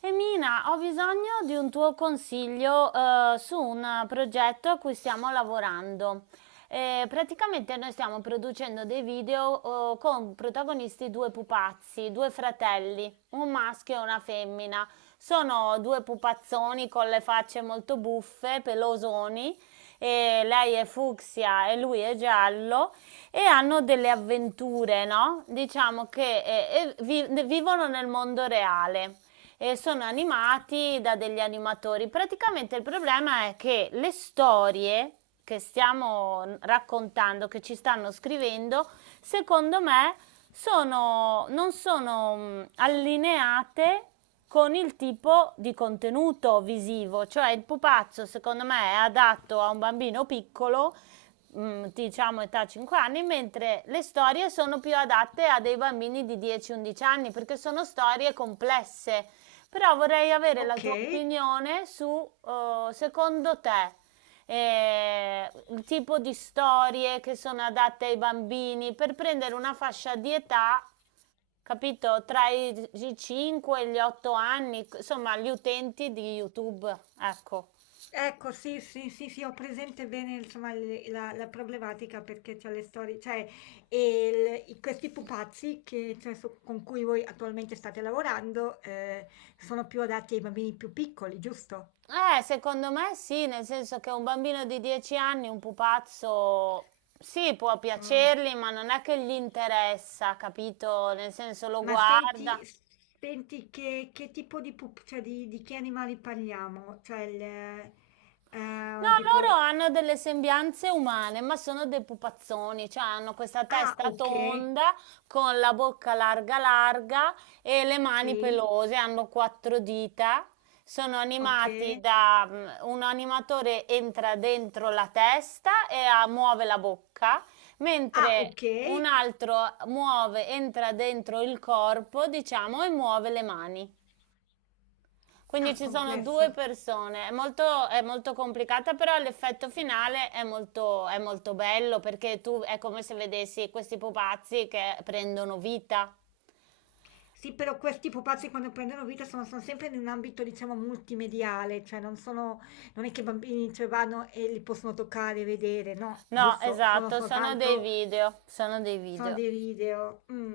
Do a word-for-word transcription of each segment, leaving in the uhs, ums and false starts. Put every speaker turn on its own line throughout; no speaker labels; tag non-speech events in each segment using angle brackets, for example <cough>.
Emina, ho bisogno di un tuo consiglio, eh, su un progetto a cui stiamo lavorando. Eh, praticamente noi stiamo producendo dei video, eh, con protagonisti due pupazzi, due fratelli, un maschio e una femmina. Sono due pupazzoni con le facce molto buffe, pelosoni, e lei è fucsia e lui è giallo e hanno delle avventure, no? Diciamo che eh, eh, vi- vivono nel mondo reale e sono animati da degli animatori. Praticamente il problema è che le storie che stiamo raccontando, che ci stanno scrivendo, secondo me sono, non sono mh, allineate con il tipo di contenuto visivo, cioè il pupazzo secondo me è adatto a un bambino piccolo, mh, diciamo età cinque anni, mentre le storie sono più adatte a dei bambini di dieci undici anni perché sono storie complesse, però vorrei avere la
Ok,
tua opinione su, eh, secondo te, eh, il tipo di storie che sono adatte ai bambini per prendere una fascia di età, capito, tra i, i cinque e gli otto anni, insomma, gli utenti di YouTube, ecco.
ecco, sì, sì, sì, sì, ho presente bene, insomma, le- la, la problematica perché c'è le storie, cioè, e il- i- questi pupazzi che, cioè, su- con cui voi attualmente state lavorando, eh, sono più adatti ai bambini più piccoli, giusto?
Eh, secondo me sì, nel senso che un bambino di dieci anni, un pupazzo, sì, può
Mm.
piacergli, ma non è che gli interessa, capito? Nel senso lo
Ma
guarda.
senti, senti che, che tipo di pup, cioè di, di che animali parliamo? Cioè, il, eh,
No,
eh, tipo...
loro hanno delle sembianze umane, ma sono dei pupazzoni, cioè hanno questa
Ah,
testa
ok,
tonda con la bocca larga larga e le mani
sì,
pelose, hanno quattro dita, sono
ok.
animati da mm, un animatore entra dentro la testa e ah, muove la bocca,
Ah,
mentre
ok.
un altro muove, entra dentro il corpo, diciamo, e muove le mani. Quindi
Ah,
ci sono due
complesso.
persone, è molto, è molto complicata, però l'effetto finale è molto, è molto bello perché tu è come se vedessi questi pupazzi che prendono vita.
Sì, però questi pupazzi quando prendono vita sono, sono sempre in un ambito, diciamo, multimediale, cioè non sono, non è che i bambini ci vanno e li possono toccare e vedere, no,
No,
giusto, sono
esatto, sono dei
soltanto,
video, sono dei
sono
video.
dei video. Mm.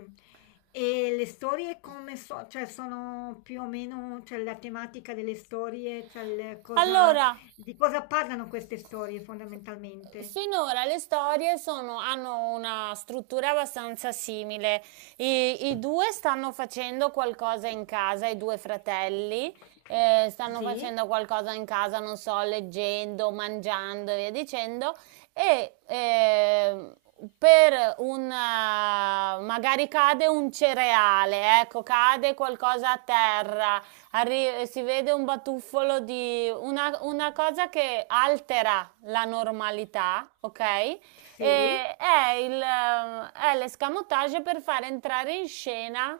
E le storie come so, cioè sono più o meno, cioè la tematica delle storie, cioè il cosa,
Allora,
di cosa parlano queste storie fondamentalmente?
finora le storie sono- hanno una struttura abbastanza simile. I, i due stanno facendo qualcosa in casa, i due fratelli, eh, stanno
Sì,
facendo qualcosa in casa, non so, leggendo, mangiando e via dicendo. E ehm, per un, eh, magari cade un cereale, ecco, cade qualcosa a terra arri- si vede un batuffolo di una, una cosa che altera la normalità, ok?
sì,
E è, il, ehm, è l'escamotage per far entrare in scena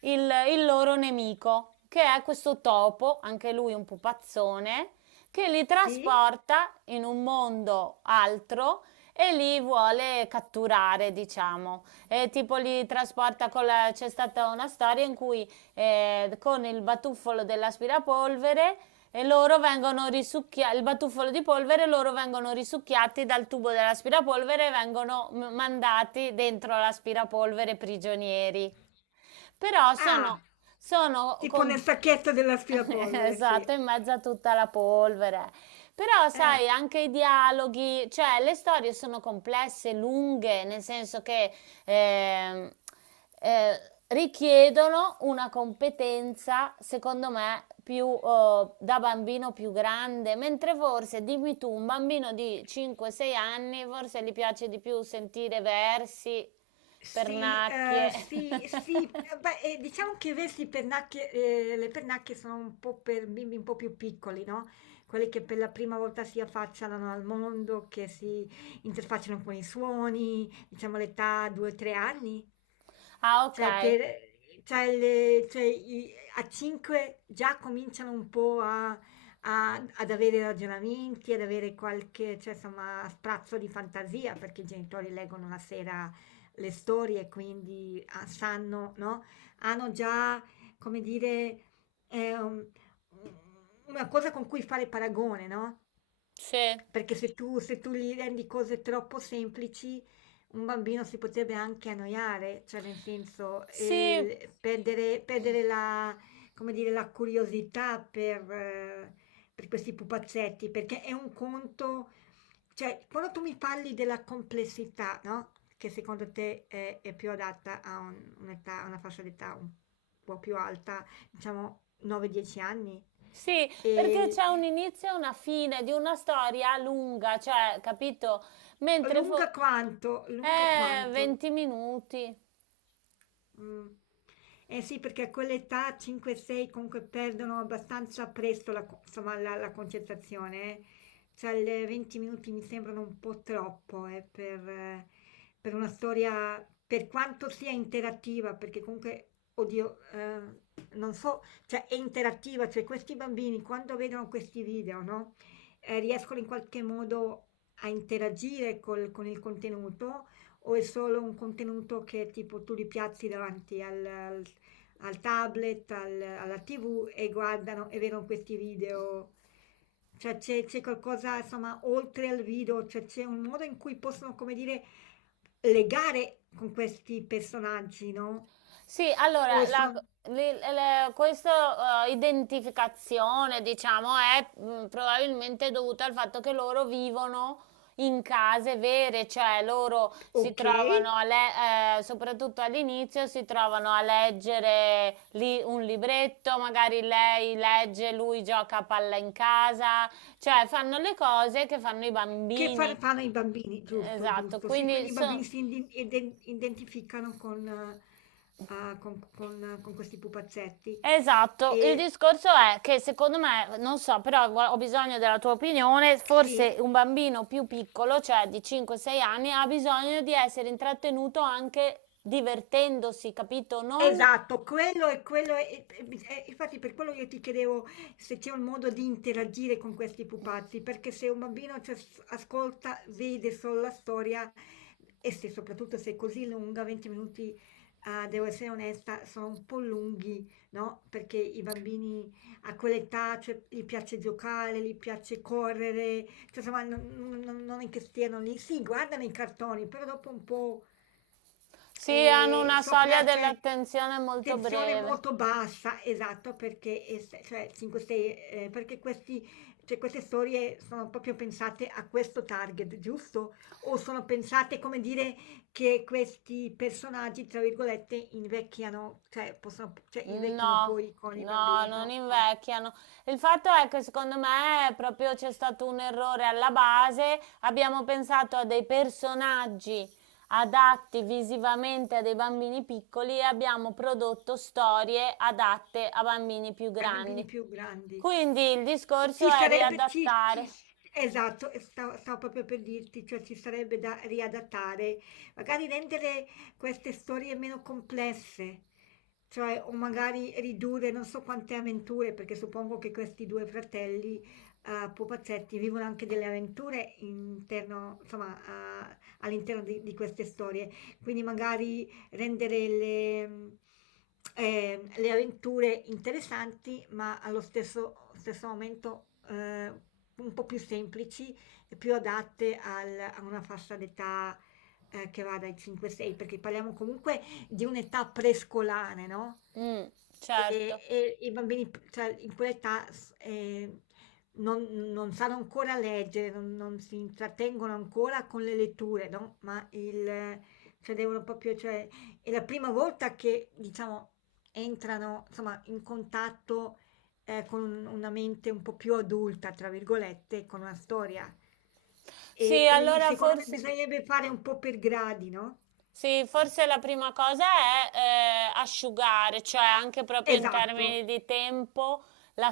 il, il loro nemico, che è questo topo, anche lui un pupazzone, che li
sì.
trasporta in un mondo altro e li vuole catturare, diciamo. E tipo li trasporta con la... C'è stata una storia in cui eh, con il batuffolo dell'aspirapolvere e loro vengono risucchiati, il batuffolo di polvere, loro vengono risucchiati dal tubo dell'aspirapolvere e vengono m- mandati dentro l'aspirapolvere prigionieri. Però
Ah,
sono, sono
tipo nel
com-
sacchetto
<laughs>
dell'aspirapolvere, sì.
Esatto, in mezzo a tutta la polvere. Però,
Eh.
sai, anche i dialoghi, cioè le storie sono complesse, lunghe, nel senso che ehm, eh, richiedono una competenza, secondo me, più eh, da bambino più grande, mentre forse, dimmi tu, un bambino di cinque sei anni, forse gli piace di più sentire versi,
Sì, ehm,
pernacchie. <laughs>
sì, sì, ehm, beh, ehm, diciamo che vessi pernacchie, ehm, le pernacchie sono un po' per bimbi un po' più piccoli, no, quelli che per la prima volta si affacciano al mondo, che si interfacciano con i suoni, diciamo l'età due, tre anni.
Ah, ok.
Cioè per cioè le cioè i a cinque già cominciano un po' a a ad avere ragionamenti, ad avere qualche, cioè insomma, sprazzo di fantasia, perché i genitori leggono la sera le storie, quindi ah, sanno, no? Hanno già, come dire, ehm, una cosa con cui fare paragone, no?
Sì.
Perché se tu, se tu gli rendi cose troppo semplici, un bambino si potrebbe anche annoiare, cioè nel senso, e
Sì,
il- perdere, perdere la, come dire, la curiosità per, eh, per questi pupazzetti, perché è un conto, cioè, quando tu mi parli della complessità, no? Che secondo te è, è più adatta a un- un'età, a una fascia d'età un po' più alta, diciamo nove dieci anni,
sì, perché
e
c'è un inizio e una fine di una storia lunga, cioè, capito? Mentre fo-
lunga quanto, lunga
eh,
quanto?
venti minuti.
Mm. Eh sì, perché a quell'età cinque sei comunque perdono abbastanza presto la, co- insomma, la, la concentrazione. Eh. Cioè, le venti minuti mi sembrano un po' troppo eh, per, eh, per una storia, per quanto sia interattiva, perché comunque, oddio, eh, non so, cioè è interattiva, cioè questi bambini quando vedono questi video, no? Eh, riescono in qualche modo a interagire col- con il contenuto o è solo un contenuto che tipo tu li piazzi davanti al, al- al tablet, al- alla T V e guardano e vedono questi video? Cioè c'è c'è qualcosa, insomma, oltre al video, cioè c'è un modo in cui possono, come dire, legare con questi personaggi, no?
Sì,
O
allora, la-
sono
le- le- questa eh, identificazione, diciamo, è mh, probabilmente dovuta al fatto che loro vivono in case vere, cioè loro si
ok,
trovano, a le- eh, soprattutto all'inizio, si trovano a leggere lì un libretto, magari lei legge, lui gioca a palla in casa, cioè fanno le cose che fanno i
che fa-
bambini.
fanno i bambini, giusto,
Esatto,
giusto. Sì,
quindi
quindi i
sono...
bambini si indi- iden- identificano con, eh, ah, con, con- con questi pupazzetti.
Esatto, il
Ehm,
discorso è che secondo me, non so, però gua- ho bisogno della tua opinione, forse
sì,
un bambino più piccolo, cioè di cinque sei anni, ha bisogno di essere intrattenuto anche divertendosi, capito? Non
esatto, quello è quello è e bis e infatti per quello io ti chiedevo se c'è un modo di interagire con questi pupazzi, perché se un bambino ci as ascolta, vede solo la storia e se soprattutto se è così lunga, venti minuti, uhm, devo essere onesta, sono un po' lunghi, no, perché i bambini a quell'età, cioè, gli piace giocare, gli piace correre, cioè, insomma non non non non è che stiano lì sì, guardano i cartoni, però dopo un po'
si hanno
e
una soglia
sopra c'è
dell'attenzione molto
tensione
breve.
molto bassa, esatto, perché, es- cioè, cinque sei, eh, perché questi, cioè, queste storie sono proprio pensate a questo target, giusto? O sono pensate, come dire, che questi personaggi, tra virgolette, invecchiano, cioè, possono, cioè, invecchino
No,
poi con i
no,
bambini?
non
No, no,
invecchiano. Il fatto è che secondo me proprio c'è stato un errore alla base. Abbiamo pensato a dei personaggi adatti visivamente a dei bambini piccoli e abbiamo prodotto storie adatte a bambini più
ai bambini
grandi.
più grandi.
Quindi il
E
discorso
ci
è
sarebbe, ci- ci-
riadattare.
esatto, e stavo, stavo proprio per dirti, cioè ci sarebbe da riadattare, magari rendere queste storie meno complesse, cioè o magari ridurre non so quante avventure, perché suppongo che questi due fratelli eh, pupazzetti vivono anche delle avventure interno, insomma, a- all'interno di, di queste storie, quindi magari rendere le, mh, eh, le avventure interessanti, ma allo stesso, stesso momento eh, un po' più semplici e più adatte al- a una fascia d'età eh, che va dai cinque sei, perché parliamo comunque di un'età prescolare, no?
Mm,
E,
certo.
e i bambini, cioè, in quell'età s- eh, non, non sanno ancora leggere, non, non si intrattengono ancora con le letture, no? Ma il, cioè, devono proprio, cioè, è la prima volta che, diciamo, entrano, insomma, in contatto, ehm, con un una mente un po' più "adulta", tra virgolette, con una storia. E
Sì,
e lì
allora
secondo me
forse.
bisognerebbe fare un po' per gradi, no.
Sì, forse la prima cosa è eh, asciugare, cioè anche proprio in
Esatto,
termini di tempo, la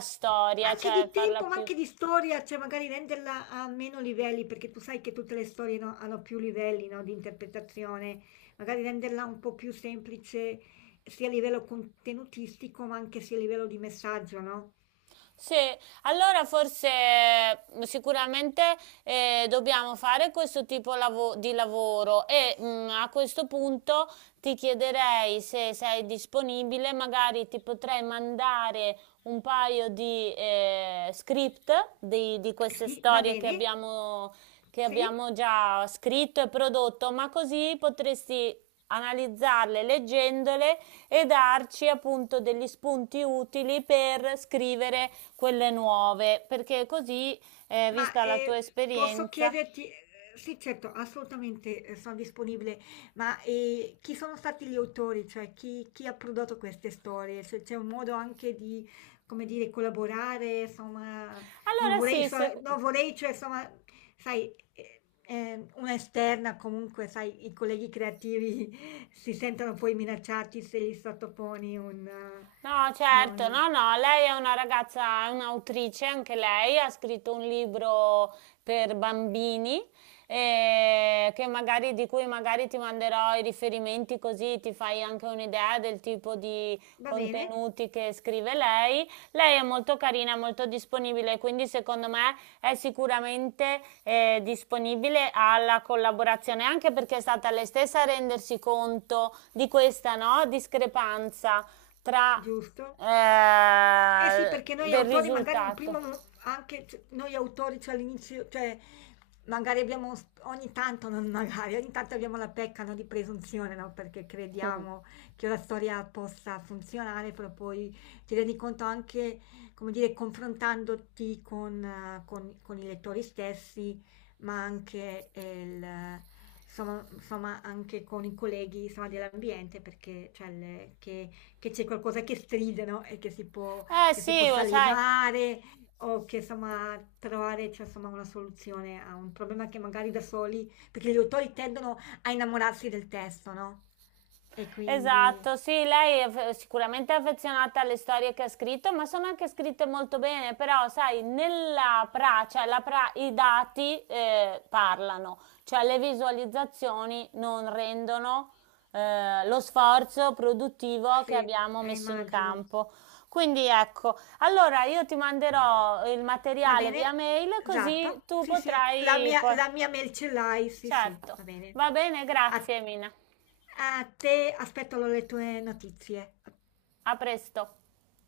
ma
storia,
anche
cioè
di
farla
tempo, ma
più
anche di storia, cioè magari renderla a meno livelli, perché tu sai che tutte le storie, no, hanno più livelli, no, di interpretazione. Magari renderla un po' più semplice, sia a livello contenutistico, ma anche sia a livello di messaggio, no?
sì, allora forse eh, sicuramente eh, dobbiamo fare questo tipo lavo- di lavoro e mm, a questo punto ti chiederei se sei disponibile, magari ti potrei mandare un paio di eh, script di, di queste
Sì, va
storie che
bene?
abbiamo, che
Sì?
abbiamo già scritto e prodotto, ma così potresti analizzarle leggendole e darci appunto degli spunti utili per scrivere quelle nuove, perché così, eh,
Ma
vista la tua
eh, posso
esperienza.
chiederti, eh, sì, certo, assolutamente eh, sono disponibile, ma eh, chi sono stati gli autori, cioè chi, chi ha prodotto queste storie? Se c'è un modo anche di, come dire, collaborare, insomma, non
Allora
vorrei,
sì,
so-
se-
non vorrei, cioè, insomma, sai, eh, eh, una esterna comunque, sai, i colleghi creativi <laughs> si sentono poi minacciati se gli sottoponi un... eh,
no,
insomma,
certo,
un-
no, no, lei è una ragazza, è un'autrice, anche lei ha scritto un libro per bambini, eh, che magari, di cui magari ti manderò i riferimenti così ti fai anche un'idea del tipo di
Va bene,
contenuti che scrive lei. Lei è molto carina, molto disponibile, quindi secondo me è sicuramente eh, disponibile alla collaborazione, anche perché è stata lei stessa a rendersi conto di questa, no, discrepanza tra
giusto. Eh sì,
eh,
perché noi
del
autori magari un
risultato.
primo, mo- anche c- noi autori, cioè all'inizio, cioè magari abbiamo, s- ogni tanto, non magari, ogni tanto abbiamo la pecca, no, di presunzione, no? Perché crediamo
<laughs>
che la storia possa funzionare, però poi ti rendi conto anche, come dire, confrontandoti con, eh, con- con i lettori stessi, ma anche, eh, il, insomma, insomma, anche con i colleghi, insomma, dell'ambiente, perché cioè, le- che che c'è qualcosa che stride, no? E che si può
Eh
che si
sì, lo
possa
sai,
levare o che insomma trovare cioè, insomma, una soluzione a un problema che magari da soli, perché gli autori tendono a innamorarsi del testo, no? E quindi
esatto, sì, lei è f- sicuramente affezionata alle storie che ha scritto, ma sono anche scritte molto bene, però sai, nella pra, cioè la pra- i dati eh, parlano, cioè le visualizzazioni non rendono eh, lo sforzo produttivo che
sì,
abbiamo
eh,
messo in
immagino.
campo. Quindi ecco, allora io ti manderò il
Va
materiale via
bene,
mail così
esatto.
tu
Sì, sì, la
potrai
mia,
poi...
la mia mail ce l'hai, sì, sì,
Certo,
va bene.
va bene,
A,
grazie Mina.
a te aspetto le tue notizie.
A presto.